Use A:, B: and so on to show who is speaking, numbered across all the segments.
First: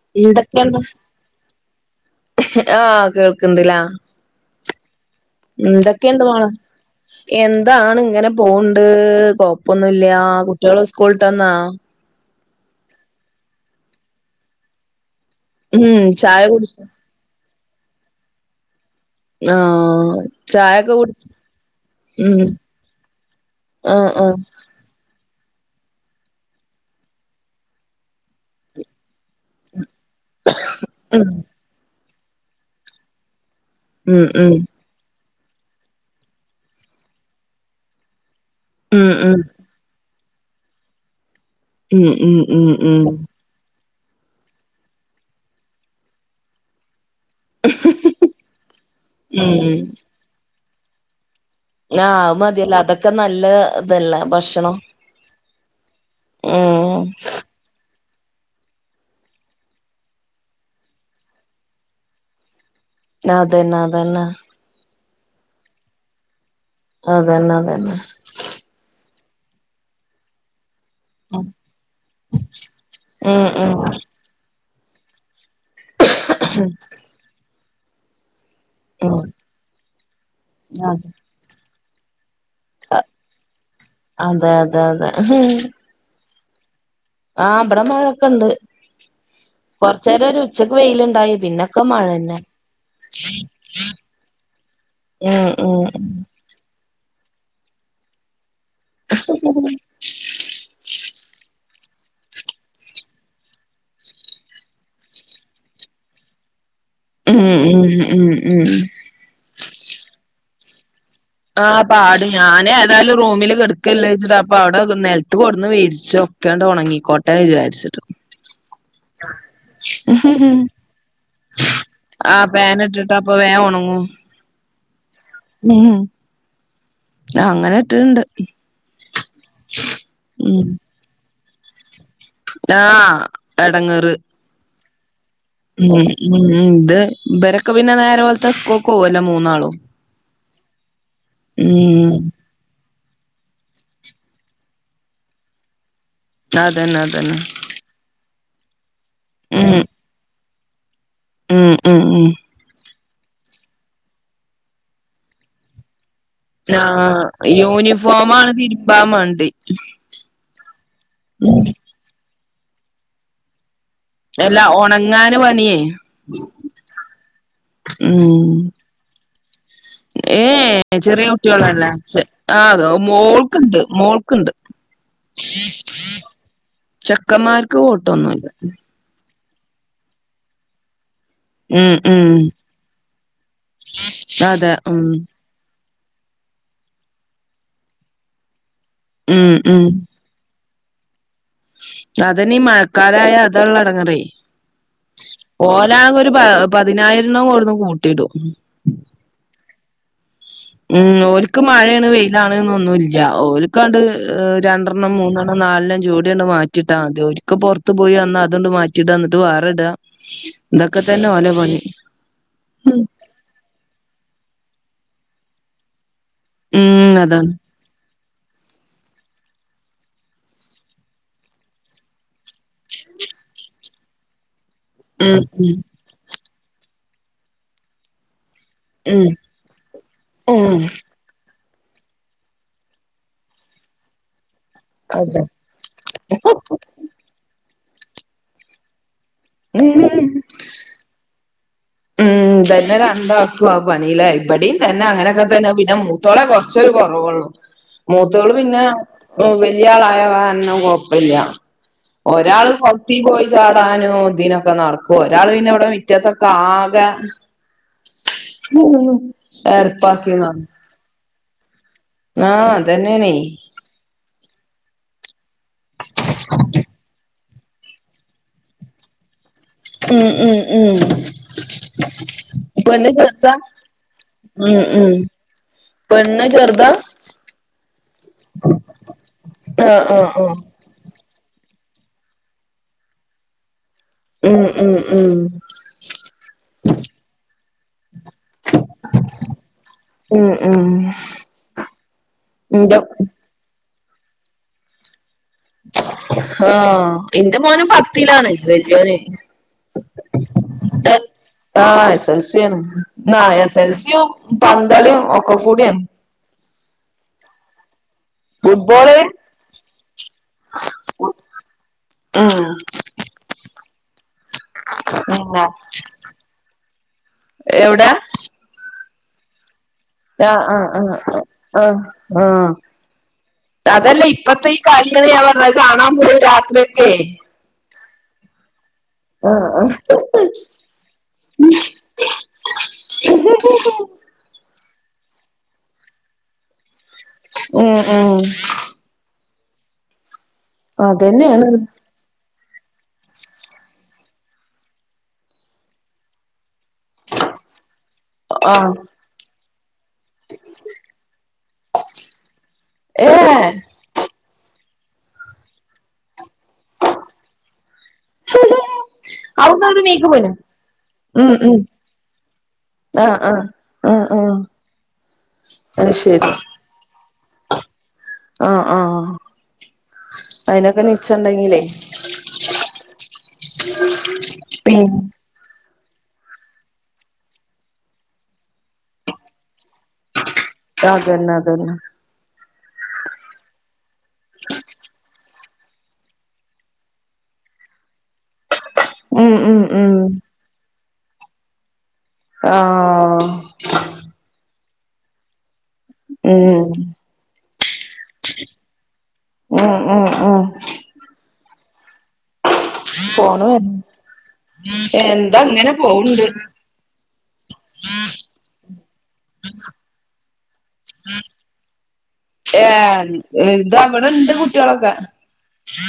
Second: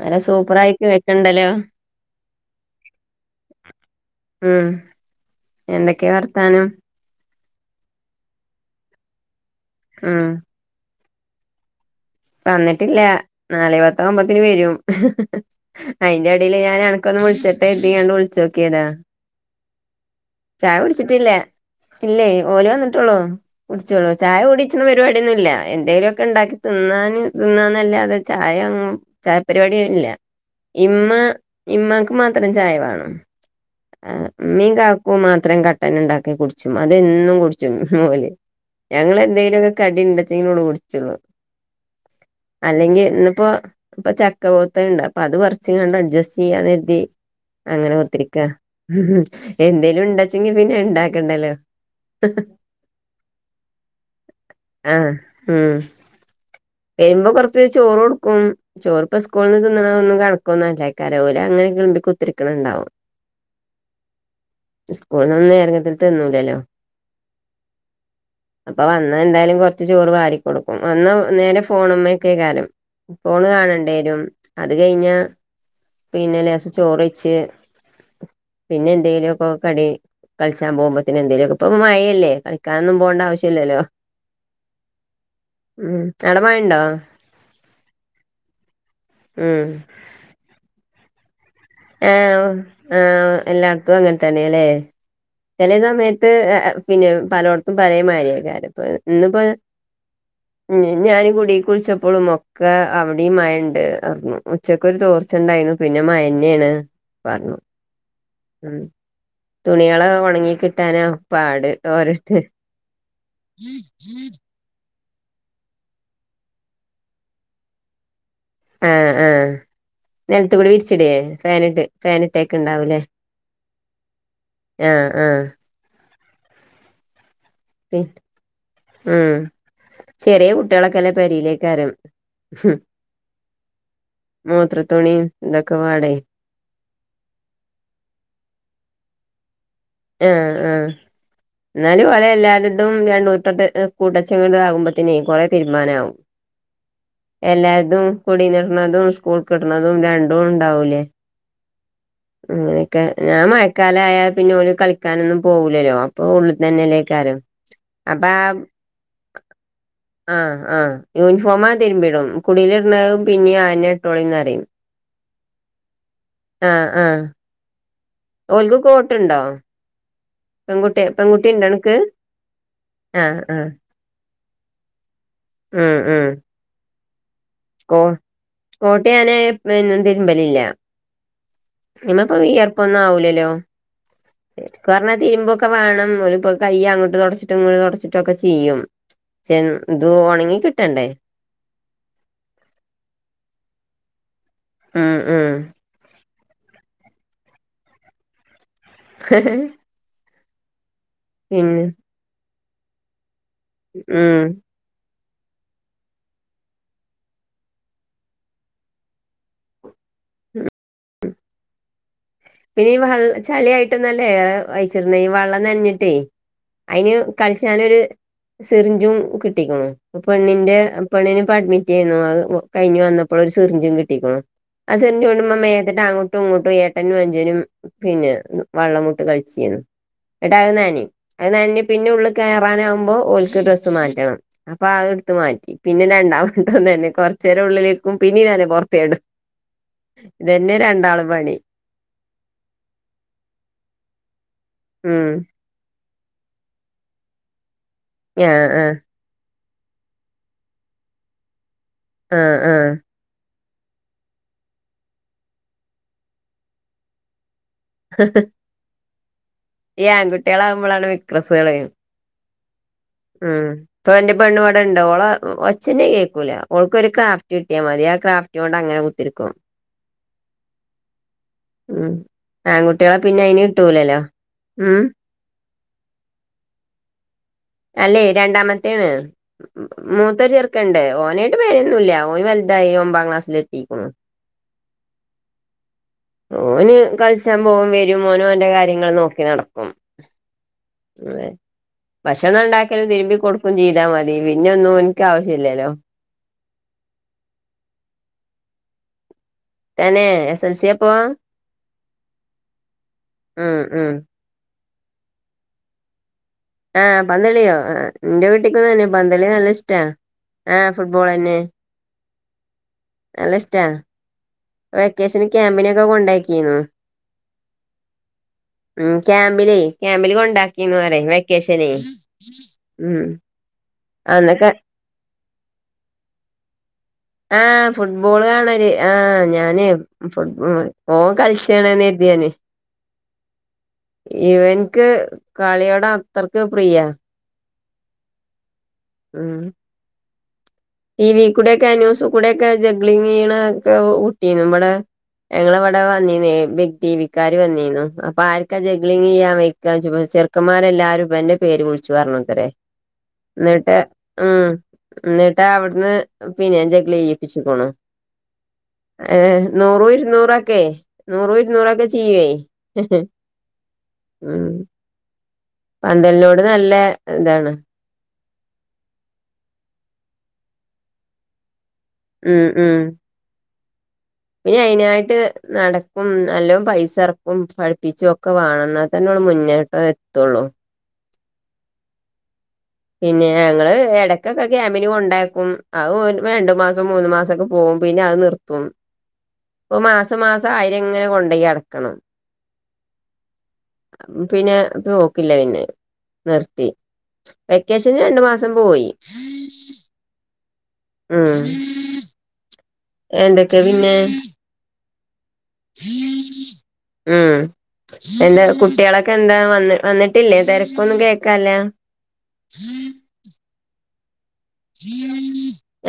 A: നല്ല സൂപ്പറായിട്ട് വെക്ക്ണ്ടല്ലോ
B: ആഹ് കേൾക്കണ്ടില്ല
A: ഉം എന്തൊക്കെയാ
B: മോളെ
A: വർത്താനം
B: എന്താണ് ഇങ്ങനെ പോണ്ട് കൊഴപ്പൊന്നുംല്ല
A: ഉം
B: കുട്ടികള് സ്കൂളിട്ടൊന്നാ
A: വന്നിട്ടില്ല നാലെപത്ത ക്കുമ്പത്തിന് വരും
B: ഉം
A: അയിന്റെ
B: ചായ
A: ഇടിൽ ഞൻ
B: കുടിച്ച്
A: അനക്കൊന്നു വിളിച്ചട്ടെ കരുതി ആണ്ട് വിളിച്ചോക്കിയതാ
B: ആഹ്
A: ചായ
B: ചായൊക്കെ കുടിച്ച്
A: കുടിച്ചിട്ടില്ല ഇല്ലേ
B: ഉം
A: ഓല് വന്നിട്ടുള്ളൂ
B: ആഹ്
A: കുടിച്ചോള്ളൂ ചായ
B: ആഹ്
A: കുടി പരിപാടിയൊന്നുംല്ല എന്തെങ്കലും ഒക്കെ ഉണ്ടാക്കി തിന്നും തിന്നന്നല്ലാതെ ചായ അങ്ങും ചായ പരിപാടി ഇല്ല ഇമ്മ
B: ഉം
A: ഇമ്മക്ക് മാത്രം ചായ വേണം
B: ഉം
A: ഇമ്മി കാക്കു മാത്രം കട്ടന്ണ്ടാക്കി കുടിച്ചും അത് എന്നും കുടിച്ചും ഓൽ
B: ഉം ഉം ഉം
A: ഞങ്ങെന്തേലും കടിണ്ട്ച്ചെങ്കിലെ കുടിച്ചുള്ളു
B: ഉം ഉം ഉം
A: അല്ലെങ്കി
B: ഉം
A: ഇന്നിപ്പോ അപ്പൊ ചക്ക പോത്തുണ്ട് അപ്പൊ അത് പറിച്ച്കണ്ട് അഡ്ജസ്റ്റ് ചെയ്യാൻ എരുതി അങ്ങനെ ക്കുത്തിരിക്ക
B: ഉം ആഹ്
A: എന്തേലും ഉണ്ടാച്ചെങ്കി പിന്നെ ഉണ്ടാക്കണ്ടല്ലോ
B: ആഹ് അത് മതിയല്ലൊ അതൊക്കെ നല്ല ഇതല്ല ഭക്ഷണം
A: ഉം
B: ഉം [unintelligible]
A: വരുമ്പൊ കൊർച്ച് ചോറ് കൊടുക്കും ചോറ്പ്പ സ്കൂൾന്ന് തിന്ന്ണ ഒന്നും കണക്കൊന്നല്ലയ്ക്കാരം ഓല് അങ്ങനെ കിൾമ്പി കുത്തര്ക്ക്ണ്ണ്ടാവും
B: അതന്നാ അതന്നാ
A: സ്കൂൾനൊന്നും നേരങ്ങത്തിൽ തിന്നൂലല്ലോ
B: അതന്നെ അതന്നെ
A: അപ്പൊ വന്ന എന്തായാലും കൊർച്ച് ചോറ് വാരി കൊടുക്കും വന്ന
B: ഉം
A: നേരെ ഫോണ്മ്മക്കെ കാരം ഫോണ്
B: ഉം
A: കാണേണ്ടി വരും അത് കഴിഞ്ഞ പിന്നെ ലേസം ചോറ് വെയിച്ച് പിന്നെ
B: ഉം
A: എന്തേലുഒക്കെ കടി കൾച്ചാൻ പോകുമ്പോത്തന് എന്തേലൊക്കെ ഇപ്പ മഴയല്ലേ കളി കാനൊന്നും പോണ്ട ആവശ്യല്ലല്ലോ
B: അതെ അതെ അതെ
A: ഉം അവിടെ മഴയുണ്ടോ
B: ആഹ് ഇവിടെ മഴൊക്കെ ഉണ്ട്
A: ഉം
B: കൊർച്ചേരം ഒരു ഉച്ചക്ക് വെയിലുണ്ടായി പിന്നെ
A: [unintelligible] എല്ലാട്ത്തും അങ്ങൻ തന്നെ ല്ലേ
B: ഉം
A: ചെലേ
B: ഉം
A: സമയത്ത് പിന്നെ പലോട്ത്തും പലേമാരിയാക്കാരം ഇപ്പൊ ഇന്നിപ്പോ
B: ആ [unintelligible]
A: ഉം ഞാൻ കൂടിക് വിൾച്ചപ്പളും ഒക്കെ അവിടിം മഴണ്ട് അർഞ്ഞു. ഉച്ച ക്ക് ഒരു തോർച്ചണ്ടായിരുന്നു പിന്നെ മഴന്നേണ്
B: ഉം ഉം ഉം ഉം
A: തുണികള് ഒണങ്ങി കിട്ടാനോ
B: ആ പാട് ഞാൻ ഏതായാലും റൂമില് കെടക്കല്ലേച്ച്ട്ട് അപ്പ അവിടെ നെൽത്ത് കൊട്ന്ന് വിരിച്ചൊ ഒക്കെണ്ട് ഒണങ്ങിക്കോട്ടെ വിചാരിച്ചിട്ട്
A: ആഹ് ആഹ് നൽത്ത്കൂടി വിരിച്ടെ ഫാനിട്ട്
B: ആഹ് ഫാൻ
A: ഫാനിട്ടേക്ക്ണ്ടാവൂല്ലേ
B: ഇട്ടിട്ട് അപ്പൊ വേഗം ഉണങ്ങും
A: ആഹ് ആഹ്
B: [unintelligible] അങ്ങനെ
A: പി
B: ഇട്ടിട്ടുണ്ട്
A: ഉം ചെറിയ
B: ഉം
A: കുട്ടിയാളൊക്കെല്ലേ പെരീലേകാരം
B: ആഹ് എടങ്ങേറ്
A: മൂത്രത്തുണിയും ഇതൊക്കെ
B: ഉം
A: പാടെ
B: ഉം ഇത് ഇവരൊക്ക പിന്നെ നേരംവെൾത്ത സ്കൂൾകോവല്ലോ മൂന്നാളും
A: ആഹ് ആഹ്
B: ഉം
A: ഇന്നാലും ഓല് എല്ലാരും [unintelligible] കൂട്ടച്ചങ്ങ ആകുമ്പത്തിനേ കൊറേ തിര്മാനമാകും
B: അതന്നെ അതന്നെ
A: എല്ലാര്തും കുടീന്ന്‌ട്ണന്തും സ്കൂൾ
B: ഉം
A: കിട്ണതും രണ്ടും ഉണ്ടാവൂലേ
B: ഉം ഉം ഉം
A: അങ്ങനെക്കെ ഞാൻ മഴക്കാലായാൽ പിന്നെ ഓല് കളിക്കാനൊന്നും പോവുലല്ലോ
B: ആഹ്
A: അപ്പൊ
B: യൂണിഫോം
A: ആ
B: ആണ് തിരുമ്പാ മടി
A: ആഹ് ആഹ് യൂണിഫോമാ തിര്മ്പിടും കുടിൽ ഇട്ണ പിന്നിം ആഞ്ഞ
B: എല്ലാ ഒണങ്ങാന് പണിയേ
A: ആഹ് ആഹ്
B: ഉം
A: കോട്ട്ണ്ടോ
B: ഏഹ് ഏഹ് ചെറിയ കുട്ടികളല്ലേ
A: അനക്ക്
B: ചെ ആഹ്
A: ആ ആ
B: മോൾക്ക്ണ്ട് മോൾക്ക്ണ്ട്
A: ഉം ഉം
B: ചെക്കൻമാർ
A: കോ കോട്ട് ഞാന് പിന്ന തിര്മ്പലില്ല
B: ഉം ഉം
A: അയ്മപ്പ വിയർപ്പൊന്നും ആവൂലലോ
B: അതെ ഉം
A: ക്കർഞ്ഞ തിരുമ്പൊ ക്ക വേണം കയ്യ് അങ്ങ്ട്ട് തൊട്ച്ചിട്ടും ഇങ്ങ്ട്ട് തൊട്ച്ചിട്ടൊക്ക ചിയ്യും
B: ഉം
A: ചെ ഇത് ഒണങ്ങി കിട്ടണ്ടെ
B: അതെന്നി മഴക്കാലായ അതാള്ള എടങ്ങേറെ
A: ഉം ഉം
B: പോലാണെ ഒരു പതിനായിര്ണം കൊടുന്ന് കൂട്ടിടും
A: ഹ
B: ഉം ഓല്ക്ക് മഴയാണ് വെയിലാണ്ന്നൊന്നുല്ല ഓൽക്കണ്ട്
A: ഉം
B: ഏഹ് രണ്ട ണം മൂന്നെണ്ണം നാലെണ്ണം ജോടിയണ്ട് മാറ്റിട്ടാ മതി ഒര്ക്ക് പൊറ്ത്തു പോയി വന്നാ അതണ്ട് മാറ്റിടാ ഇന്നിട്ട് വേറെ ഇട ഇതൊക്കെ തന്ന ഓല പണി
A: പിന്നെ ഈ വ ചളിയായിട്ടൊന്നല്ല ഏറെ അയിച്ചിട്ണെ ഈ വെള്ളം നൻഞ്ഞിട്ടെ അയിന്
B: ഉം അതാണ്
A: കളിച്ചാനൊരു സിറിഞ്ചും കിട്ടിക്ക്ണു പെണ്ണിന്റെ പെണ്ണിനപ്പൊ അഡ്മിറ്റേന്നു അത് കഴിഞ്ഞ് വന്നപ്പള് ഒരു സിറിഞ്ചും കിട്ടിക്ക്ണു [unintelligible]
B: ഉം
A: അങ്ങ്ട്ടും ഇങ്ങ്ട്ടും ഏട്ടനും അഞ്ചനും പിന്ന വള്ളം
B: ഉം
A: വുട്ട് കളിച്ചീന്നു ഇന്ന്ട്ട
B: ഉം
A: അയ്
B: ഉം
A: ന്നനിം അത് നൻഞ് പിന്ന ഉള്ളി കേറാനാമ്പൊ ഓൽക്ക് ഡ്രസ്സ് മാറ്റണം അപ്പൊ അത് ഇട്ത്ത്
B: അതെ
A: മാറ്റി പിന്നെ രണ്ടാംമണ്ടോന്ന തന്നെ കൊറ്ച്ചേരം ഉള്ളിലിരിക്കും പിന്നീ തന്നെ പൊറ്ത്ത്യാടും
B: ഉം
A: ഇതെന്നെ രണ്ടാള് പണി
B: ഉം ഇതന്നെ രണ്ടാക്കും ആഹ് പണിയി ഇവിടെ തന്നെ
A: ഉം
B: അങ്ങനെയൊക്കെ തന്നെ പിന്ന ത്തോളെ കൊറ്ച്ചൊരു കൊറവുള്ളു
A: ആ
B: മൂത്തോള് പിന്നെ
A: ആ
B: വല്യ ആളായ കാര്ണം കൊഴപ്പല്ല
A: ആ
B: ഒരാൾ
A: ആ
B: കുത്തി പോയി ചാടാനും ഇതിനൊക്കെ നടക്കും ഒരാൾ പിന്നെ ഇവിടെ വിറ്റത്തൊക്കെ ആകെ എർപ്പാക്കേന്നു
A: നമ്മളാണ് വെ ഡ്രസ്വേളെ
B: ആഹ് അതന്നെയാണേ
A: ഉം ഇപ്പൊ ഇന്റെ പെണ്ണ് ഇവിടെ ഇണ്ടൊ ഓള ഒച്ചന്നെ കേക്കൂല ഓൾക്ക് ഒരു ട്ടിയാ മതി ആഹ് ക്രാഫ്റ്റോണ്ട് അങ്ങനെ കുത്തിരിക്കും
B: ഉം ഉം ഉം
A: ഉം
B: പെണ്ണ്
A: ആൺകുട്ടികളെ പിന്നെ
B: ചെർദ
A: അതിന് കിട്ടൂലല്ലോ
B: ഉം ഉം പെണ്ണ് ചെർദ
A: അല്ലെ രണ്ടാമത്തേണ്
B: ആഹ് ആഹ്
A: മൂത്തൊര്
B: ആഹ്
A: ചെർ ണ്ട് ഓനായിട്ട് പേരൊന്നും ഇല്ല ഓന് വല്തായി ഒമ്പാം ക്ലാസ്സിലെ ത്തീക്ക്ണു
B: ഉം ഉം ഉം
A: ഓന് കളിച്ചാ പോകും വരും മോനും ഓന്റ കാര്യങ്ങള് നോക്കി നടക്കും
B: ഉം ഉം
A: ഭക്ഷണം
B: ഇന്റെ
A: ഇണ്ടാക്കലും തിരുമ്പി കൊട് ചീതാ മതി പിന്നെ ഒന്നും ഓൻക്ക് ആവശ്യല്ലലൊ
B: ആഹ് ഇന്റെ മോനും പത്തിലാണ് വല്യോന്
A: തന്നെ എസ് എൽ സി അപ്പൊ
B: ആഹ് എസ് എൽസി ആണ് ആഹ്
A: ഉം ഉം
B: എസൽസ്യും പന്തളി ഒക്കക്കൂടിയാണ്
A: ആഹ് പന്തളിയൊ ഇന്റെ കുട്ടിക്കും തന്നെ
B: ഫുട്ബോള്
A: പന്തളി നല്ല ഇഷ്ടാ ആഹ് ഫുട്ബോളെന്നെ
B: ആഹ്
A: നല്ല ഇഷ്ട വെക്കേഷന്
B: ഉം
A: ക്യാമ്പിനൊക്ക കൊണ്ടാക്കീന്നു
B: എവിടാ
A: ഉം ക്യാമ്പില് ക്യാമ്പില്
B: ആഹ്
A: കൊണ്ടാക്കീന്നു
B: ആഹ്
A: അറയ്
B: ആഹ്
A: വെക്കേഷനെ
B: ആഹ് ആഹ്
A: ഉം
B: അതല്ല ഇപ്പത്തെ
A: അന്നൊക്കെ
B: ഈ കളിയാണ് ഞാൻ പർഞ്ഞത്. അത് കാണാൻ പോവും രാത്രിയൊക്കെ.
A: ആഹ് ഫുട്ബോള് കാണല്. ആഹ് ഞാന് ഫുട്ബ പോ കളിച്ചണന്ന് കര്തിയാന്. ഇവൻക്ക് കളിയോട അത്രയ്ക്ക് പ്രിയ.
B: ഉം ഉം
A: ഉം ഈ
B: അതന്നെയാണ്
A: വീക്കൂടെക്കെ ന്യൂസ് കൂടെക്കെ ജഗ്ളിങ്ങ് ചെയ്നൊക്കെ ഒ ട്ടീനു. വടേ ഞങ്ങളവടെ വന്നീനു. ടീവിക്കാര് വന്നീനു. അപ്പൊ ആർക്ക
B: ആഹ്
A: ജഗ്ലിങ് ചെയ്യാൻ വ യ്ക്ക ചോയ്ച്ചു. ചെറുക്കന്മാരെല്ലാരും ഇവൻ്റെ പേര് വിളിച്ചു പറഞ്ഞു ത്രേ.
B: ഏഹ്
A: ന്നട്ട് ഉം ന്നിട്ട് അവിടുന്ന്. പിന്നെ ജഗലി ചെയ്യിപ്പിച്ക്ക്ണു. ഏഹ്
B: അവിടുന്നങ്ങട്
A: നൂറും
B: നീക്കി പോയിനോ
A: ഇരുന്നൂറൊക്കെ
B: ഉം
A: നൂറു
B: ഉം
A: ഇരുന്നൂറൊക്കെ ചെയ്യേ.
B: ആഹ് ആഹ് ആഹ് ആഹ്
A: ഉം
B: അത് ശരി
A: പന്തലിനോട് നല്ല താണ്.
B: ആഹ് ആഹ് അയിനൊക്കെ നിച്ചണ്ടെങ്കിലേ
A: ഉം ഉം
B: [unintelligible]
A: പിന്നെ അയിനായിട്ട് നട ക്കും നല്ലോം പൈസ എറക്കും പഠിപ്പിച്ചും ഒക്കെ വേണം. ന്നാൽ തന്നെ മുന്നേട്ട
B: അതന്നെ അതന്നെ.
A: പിന്നെ ഞങ്ങള് എടക്കൊക്കെ ക്യാമ്പിന് കൊണ്ടാക്കും. അത് രണ്ടു മാസം മൂന്നു മാസൊക്കെ പോകും. പിന്നെ അത് നിർത്തും.
B: ഉം ഉം
A: പ്പൊ
B: ഉം
A: മാസം മാസം ആയിരെങ്ങനെ കൊണ്ടോയി അടക്കണം.
B: ആഹ്
A: പിന്നെ ത് നോക്കില്ല പിന്നെ. നിർത്തി
B: ഉം
A: വെക്കേഷന് രണ്ടു മാസം പോയി.
B: ഉം ഉം ഉം
A: ഉം
B: ഫോണ്
A: എന്തൊക്കെ
B: വര്ണ്
A: പിന്നെ.
B: എന്താ ങ്ങനെ പോവ്ണ്ട്.
A: ഉം എന്താ കുട്ടികളൊക്കെ എന്താ വ വന്നിട്ടില്ലേ. തര ഒന്നും കേക്കാല്ല.
B: ഏഹ് ത. ഇവടെ ഇണ്ട് കു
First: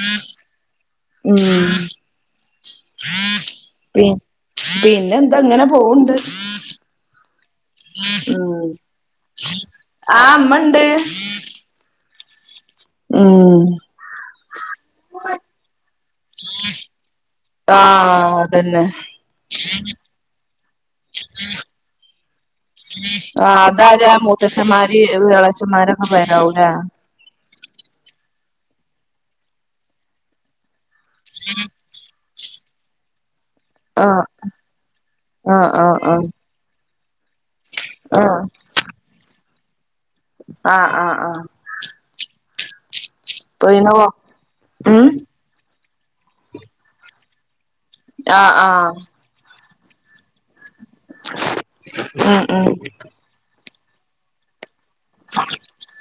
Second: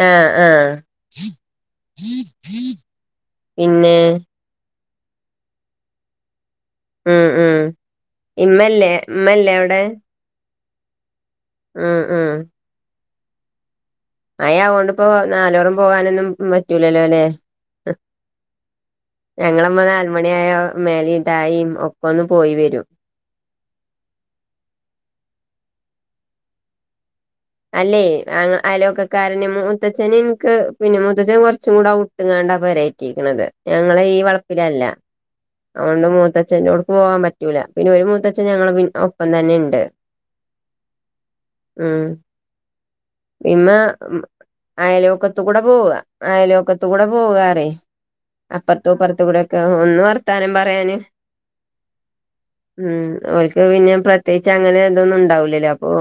A: ആഹ് ആഹ്.
B: ഉം
A: പിന്നെ.
B: പി പിന്നെ ന്താ ഇങ്ങനെ പോവ്ണ്ട്.
A: ഉം ഉം ഇമ്മല്ലേ. മ്മല്ലേ അവിടെ.
B: ആഹ് മ്മണ്ട്.
A: ഉം ഉം
B: ഉം
A: മയാ ആ ഓണ്ട് പ്പോ നാലോറും പോകാനൊന്നും പറ്റൂല ലൊ ല്ലെ.
B: ആഹ്. അതന്നെ.
A: ഞങ്ങളമ്മ നാലുമണി ആയ മേലിം തായിം ഒക്കെ ന്ന് പോയി വരും.
B: ആഹ് അതാര. മൂത്തച്ഛന്മാരിം എളച്ചന്മാരൊക്കെ പേര ആവൂലേ.
A: അല്ലെയ്. ഞ അയൽ വക്കകാരന് മുത്തച്ഛനിം ക്ക് പിന്നെ മുത്തച്ൻ കുറച്ചും കൂടെ ഔ ട്ട് ങ്ങാണ്ടാ പെരറ്റിരിക്കണുന്നത്. ഞങ്ങള ഈ
B: ആഹ്
A: വളപ്പിലല്ല.
B: ആഹ് ആഹ്
A: അഓണ്ട്
B: ആഹ്
A: മൂത്തച്ഛന്റൊട് ക്ക്‌ പോകാൻ പറ്റൂല. പിന്നെ ഒരു മൂത്തച്ഛൻ ഞങ്ങള് ഒപ്പം തന്നെ ണ്ട്.
B: ആഹ് ആഹ് ആഹ്
A: ഉം. ഇന്ന
B: പോയിനോ ഉം
A: അയൽവക്കത്ത് കൂടെ പോവ ആയല ഒക്കത്ത കൂടെ പോവറേ അയൽ വക്കത്തുംട
B: ആഹ് ആഹ്
A: പോവാറേഅപ്പറത്തും ഇറത്ത കൂടെ ഒക്കെ ഒന്ന് ത്താനം പറയാന് ഉം ഓൽക്ക് പിന്നെ പ്രത്യേകിച്ച് അങ്ങനെ എതൊന്നും ഉണ്ടാവില്ലല്ലോ അപ്പൊ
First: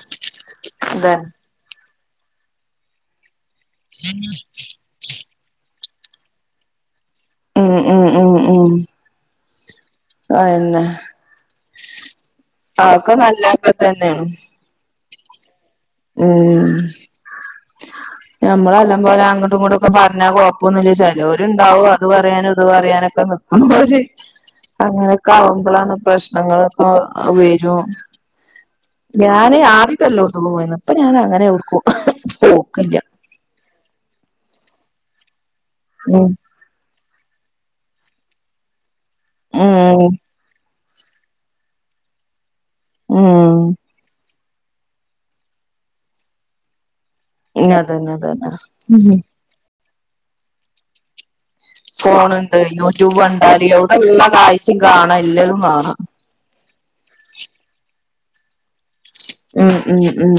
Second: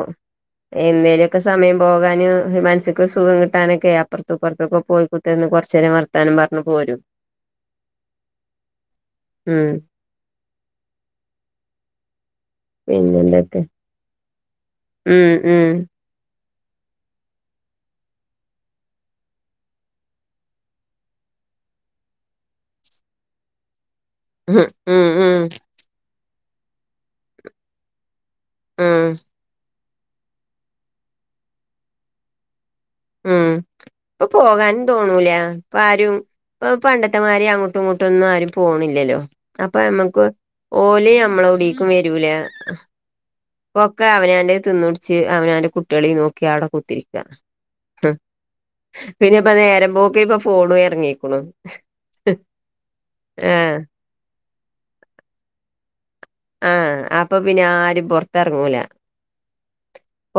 B: അതന്നെ
A: എന്തേലുമൊക്കെ സമയം പോകാനും മനസക്ക് ഒരു സുഖം കിട്ടാനൊക്കെ അപ്പുറത്തും ഇപ്പുറത്തൊക്കെ പോയി ന്ന് കുറച്ച നേരം വർത്താനം പറഞ്ഞഞ് പോരും
B: ഉം. ഉം. ഉം. ഉം.
A: ഉം
B: ആത് തന്നെ ഒക്കെ നല്ല
A: പിന്നെന്തൊക്കെ
B: തന്നെയാണ്
A: ഉം. ഉം.
B: ഉം ഞമ്മളെല്ലാം പോലെ അങ്ങട്ടും ഇങ്ങോട്ടുംക്കെ പറഞ്ഞാ കൊഴപ്പൊന്നില്ല ചിലരു ഇണ്ടാവും അത് പറയാന ഇത് പറയാനൊക്കെ
A: ഉം ഉം
B: അങ്ങനൊക്കെ
A: ഉം
B: ആവുമ്പോഴാണ് പ്രശ്നങ്ങളൊക്കെ വരും
A: ഉം
B: ഞാന് ആദ്യത്തെല്ലോത്തന്നു പോയിന്ന് ഇപ്പൊ ഞാൻ അങ്ങനെ എടുക്കും പോക്കില്ല
A: ഉം ഇപ്പൊ പോകാനും തോന്നൂല ഇപ്പ ആരും
B: ഉം
A: ഇപ്പ പണ്ടത്തെമാരി അങ്ങോട്ടും ഇങ്ങോട്ടും ഒന്നും ആരും പോണില്ലല്ലോ അപ്പൊ
B: ഉം
A: നമ്മക്ക് ഓലെ നമ്മളെ എവിടേക്കും വരൂല
B: ഉം.
A: ക്കെ അവന് തിന്നിടിച്ച് അവന അവന്റെ കുട്ടികളി നോക്കി അവിടെ കുത്തിരിക്കും
B: അത് തന്നെ അതന്നെ
A: പിന്നെ ഇപ്പ നേരമ്പോക്കെ ഇപ്പ ഫോണും ഇറങ്ങിക്കണു
B: ഫോണുണ്ട് യൂട്യൂബ് ഉണ്ടാല
A: ആഹ്
B: അവിടെ എല്ലാം കാഴ്ചയും കാണാം എല്ലാതും കാണാം
A: ആഹ് അപ്പൊ പിന്നെ ആരും പുറത്തിറങ്ങൂല
B: ഉം ഉം ഉം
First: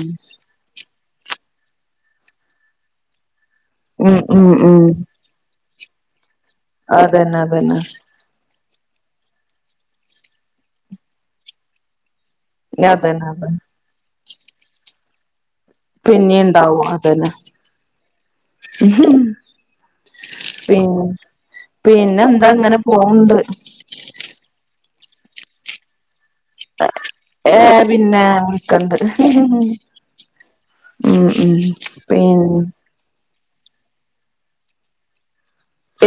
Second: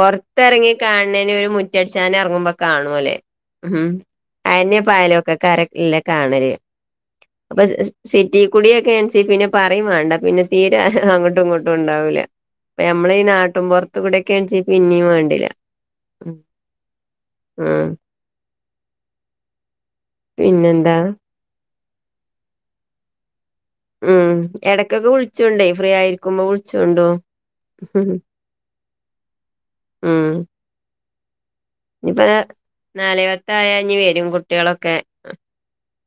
A: ഇറങ്ങി കാണന് ഒരു മുറ്റടിച്ചാന ഇറങ്ങുമ്പോ കാണുമ അല്ലേ ഉം
B: ഉം
A: അയിന്
B: ഉം
A: അയൽപാകക്കാരൊക്കെ അല്ലെകാണല്
B: അതന്നെ
A: അപ്പൊ
B: അതന്നെ
A: റ്റീ കുടിയൊക്കെ എനച്ച പിന്നെ പറയും വേണ്ട പിന്നെ തീരെ അങ്ങോട്ടും ഇങ്ങോട്ടും ഉണ്ടാവില്ല പ്പ നമ്മള ഈ
B: അതന്നെ അതന്നെ
A: നാട്ടും പുറത്ത കൂടെക്കെണിച്ച പിന്നെയും വേണ്ടില്ല ഉം
B: പിന്നെണ്ടാവും അതന്ന
A: ഉം.
B: പി
A: പിന്നെന്താ
B: പിന്നെ എന്താ ഇങ്ങനെ പോവണ്ട്
A: ഉം ഇടയ്ക്കൊക്കെ വിളിച്ചോണ്ടേ ഫ്രീ ആയിരിക്കുമ്പോ വിളിച്ചോണ്ടു.
B: ഏഹ് പിന്നെ വിളിക്കണ്ട് ഉം ഉം
A: ഇപ്പോ
B: പിന്നെ
A: നാലുവത്ത ആയ വരും കുട്ടികളൊക്കെ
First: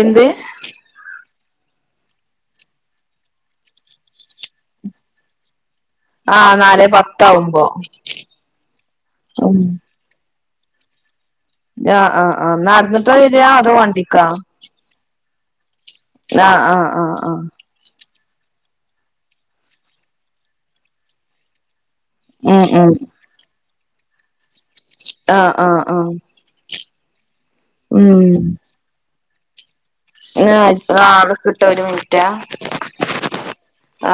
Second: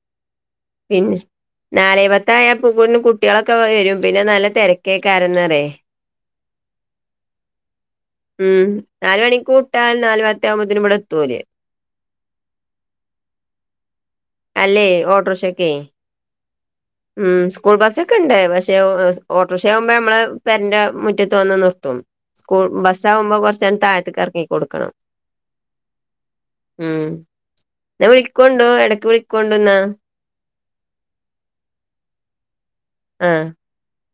B: എന്ത്
A: പിന്ന നാലേ പത്ത ആയ കുട്ടികളൊക്കെ വരും പിന്നെ നല്ല തിരക്കേക്കാരന്ന് പറേ
B: ആഹ് നാല് പത്ത ആവുമ്പോ
A: ഉം നാല് മണിക്ക് വിട്ടാൽ നാല് പത്തയാ ആവുമ്പോതിന് ഇടെ എത്തവര്
B: ആഹ് ആഹ് ആഹ് നടന്നിട്ട് വരിയാ അത് വണ്ടിക്കാ
A: അല്ലേ ഓട്ടോ റിക്ഷക്കെ
B: ആഹ് ആഹ്
A: ഉം സ്കൂൾ ബസ് ഒക്കെ ഉണ്ട് പക്ഷെ ഓട്ടോറിക്ഷയാകുമ്പോ നമ്മള് പെരന്റെ മുറ്റത്ത് വന്ന് നിർത്തും സ്കൂൾ
B: ഉം ഉം
A: ബസ്സാകുമ്പോ കൊറച്ചണ് താഴത്തേക്ക് എറങ്ങി കൊടുക്കണം
B: ആ ആ ആ
A: ഉം എന്നാ
B: ഉം
A: വിളിക്കണ്ടൂ ഇടക്ക് വിള കൊണ്ടന്ന
B: [unintelligible] അവിടെ നിക്ക് ട്ടോ ഒരു മിനിറ്റാ
A: ആഹ്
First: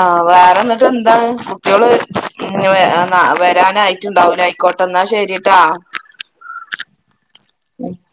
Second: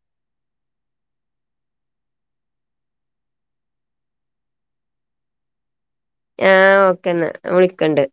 B: ആഹ് വേറെന്നിട്ട് എന്താണ് കുട്ടികള് [unintelligible] വരാനായിട്ട്ണ്ടാവുലെ അയിക്കോട്ടെ ട്ടെന്നാ ശരിട്ടാ
A: ആഹ് ഓക്കേന്നാ ഞാൻ
B: ഉം
A: വിളിക്കണ്ട്